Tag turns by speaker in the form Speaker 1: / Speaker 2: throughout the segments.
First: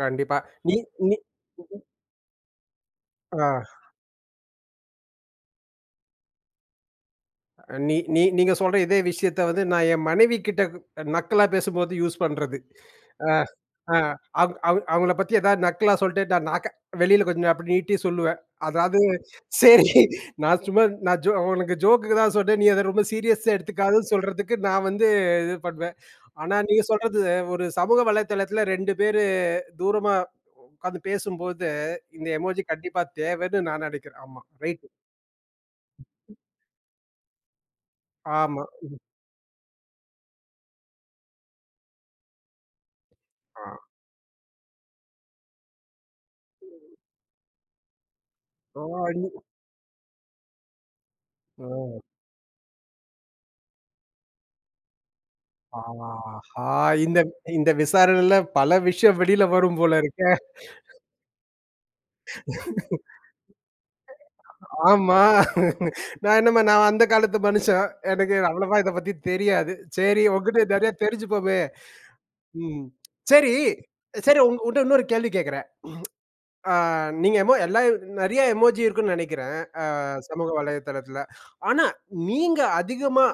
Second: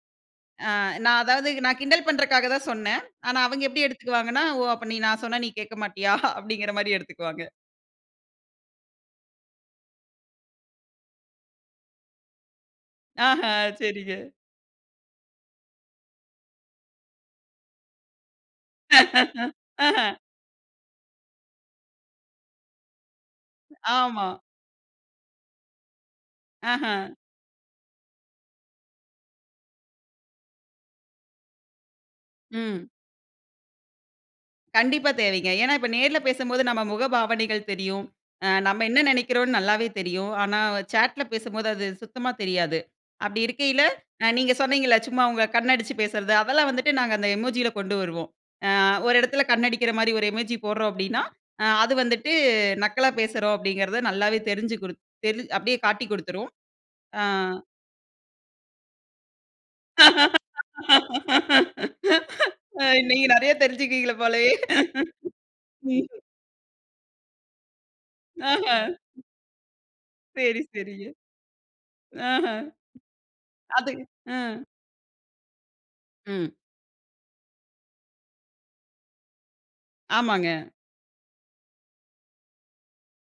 Speaker 1: கண்டிப்பா.
Speaker 2: ஆ
Speaker 1: நீ நீ
Speaker 2: நான் அதாவது நான் கிண்டல் பண்றக்காக தான் சொன்னேன். ஆனா
Speaker 1: ஆ.
Speaker 2: அவங்க எப்படி எடுத்துக்குவாங்கன்னா, "ஓ! அப்ப நீ நான் சொன்னா நீ கேட்க மாட்டீயா?" அப்படீங்கிற மாரி எடுத்துக்குவாங்க.
Speaker 1: அ நீ நீ நீங்க சொல்ற இதே விஷயத்த வந்து, நான் என் மனைவிகிட்ட க் நக்கலா பேசும்போது யூஸ் பண்றது. அ
Speaker 2: ஆஹா
Speaker 1: அ
Speaker 2: சரிங்க.
Speaker 1: அவ அவு அவுங்கள பத்தி எதாவது நக்கலா சொல்லிட்டு நான் நக்க வெளியில கொஞ்சம் அப்படி நீட்டி சொல்லுவேன். அதாவது சரி
Speaker 2: அஹ.
Speaker 1: நான் சும்மா நான் ஜோ உனக்கு ஜோக்குக்கு தான் சொன்னேன். நீ அத ரொம்ப சீரியஸா எடுத்துக்காதன்னு
Speaker 2: ஆமா.
Speaker 1: சொல்லறதுக்கு நான் வந்து இது பண்ணுவேன். ஆனா நீங்க
Speaker 2: அஹ.
Speaker 1: சொல்றது ஒரு சமூக வலைதளத்தில 2 பேரு தூரமா உட்கார்ந்து பேசும்போது இந்த எமோஜி
Speaker 2: ம்.
Speaker 1: கண்டிப்பா தேவைன்னு நான் நெனைக்கிறேன். ஆமா ரைட்டு.
Speaker 2: கண்டிப்பா தேவைங்க. ஏன்னா இப்ப நேர்ல பேசும்போது நம்ம முகபாவனைகள் தெரியும். அ
Speaker 1: ஆமா.
Speaker 2: நம்ம
Speaker 1: ம்ஹ்ம்.
Speaker 2: என்ன நெனைக்கிறோம்னு நல்லாவே தெரியும். ஆனா வ சேட்ல பேசும்போது அது சுத்தமா தெரியாது. அப்படி
Speaker 1: ஆ.
Speaker 2: இருக்கையில அ நீங்க சொன்னீங்கல்ல, சும்மா உங்க கண்ண அடிச்சு பேசுறது. அதெல்லாம் வந்துட்டு நாங்க அந்த எமோஜியில கொண்டு வருவோம். "அ
Speaker 1: ஓ!
Speaker 2: ஒரு
Speaker 1: [unintelligible]
Speaker 2: இடத்துல கண்ணடிக்கிற மாரி ஒரு எமோஜி போடுறோம்." அப்படீன்னா அ அது
Speaker 1: ஓ!
Speaker 2: வந்துட்டு, "நக்கலா பேசுறோம்." அப்படீங்கிறத நல்லாவே தெரிஞ்சு குடு தெரிஞ் அப்படியே காட்டிக் குடுத்துரும்.
Speaker 1: ஆஹா! இந்த
Speaker 2: அ,
Speaker 1: இந்த விசாரணையில பல விஷயம் வெளில வரும் போல இருக்கே.
Speaker 2: நீங்க நெறைய தெரிஞ்சுக்குவீங்க போலயே.
Speaker 1: ஆமா.
Speaker 2: ம்ஹ்ம்.
Speaker 1: நான் என்னம்மா நான் அந்த காலத்து மனுஷன். எனக்கு
Speaker 2: அஹ.
Speaker 1: அவ்வளவா இத பத்தி தெரியாது. சரி
Speaker 2: சரி,
Speaker 1: உன்கிட்ட நெறைய
Speaker 2: சரிங்க.
Speaker 1: தெரிஞ்சுப்போமே.
Speaker 2: அஹ.
Speaker 1: ம். சரி,
Speaker 2: அது
Speaker 1: சரி உங்
Speaker 2: ம்.
Speaker 1: உன்ட்ட இன்னொரு கேள்வி கேக்குறேன்.
Speaker 2: ம்.
Speaker 1: அ நீங்க எமோ எல்லா நெறைய எமோஜி இருக்கும்ன்னு நெனைக்கிறேன் அ
Speaker 2: ஆமாங்க.
Speaker 1: சமூக வலைதளத்துல. ஆனா, நீங்க அதிகமா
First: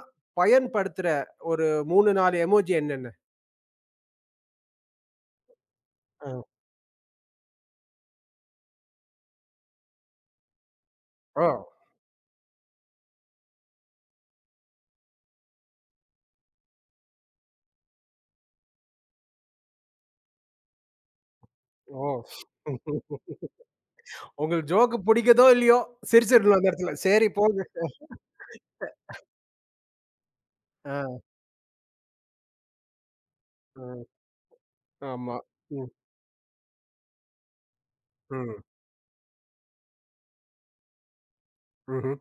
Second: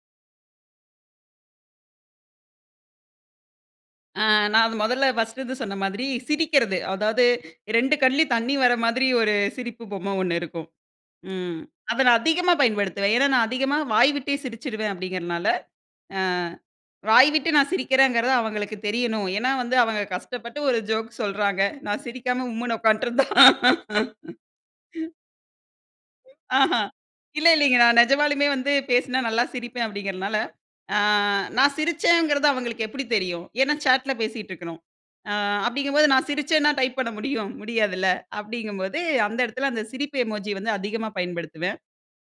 Speaker 1: பயன்படுத்துற ஒரு 3, 4 எமோஜி என்னன்னு?
Speaker 2: ஆ நான் அது மொதல்ல ஃபர்ஸ்ட்டு இது சொன்ன மாதிரி
Speaker 1: ஆ.
Speaker 2: சிரிக்கிறது, அதாவது 2 கண்லயும் தண்ணி வர மாதிரி ஒரு சிரிப்பு பொம்மை ஒண்ணு இருக்கும்.
Speaker 1: ஓ!
Speaker 2: ம். அத நான் அதிகமா பயன்படுத்துவேன். ஏன்னா, "நான் அதிகமா வாய் விட்டே சிரிச்சிருவேன்." அப்படீங்கிறனால. அ வாய் விட்டு நான் சிரிக்கிறேங்கிறது அவங்களுக்கு தெரியணும். ஏன்னா வந்து, அவங்க கஷ்டப்பட்டு ஒரு ஜோக் சொல்றாங்க. நான்
Speaker 1: ஓ!
Speaker 2: சிரிக்காம உம்முன்னு உக்கான்ட்டுருந்தா
Speaker 1: உங்களுக்கு ஜோக்கு புடிக்குதோ இல்லையோ, சிரிச்சுரணும் அந்த
Speaker 2: ஆஹா.
Speaker 1: இடத்துல. சரி
Speaker 2: இல்ல,
Speaker 1: போங்க.
Speaker 2: இல்லைங்க. "நான் நெஜமாலுமே வந்து பேசுனா நல்லா சிரிப்பேன்." அப்படீங்கிறனால அ
Speaker 1: ஆ.
Speaker 2: நான் சிரிச்சேங்கிறது அவங்களுக்கு எப்படி தெரியும்? ஏன்னா
Speaker 1: அ.
Speaker 2: சாட்ல பேசிட்டுருக்கணும். அ
Speaker 1: ஆமா. ம்.
Speaker 2: அப்படீங்கம்போது நான் சிரிச்சேன்னா, டைப் பண்ண முடியும்? முடியாதுல்ல.
Speaker 1: ம்.
Speaker 2: அப்படீங்கம்போது அந்த இடத்தில அந்த சிரிப்பு எமோஜி வந்து அதிகமா பயன்படுத்துவேன்.
Speaker 1: ம்ஹ்ம்.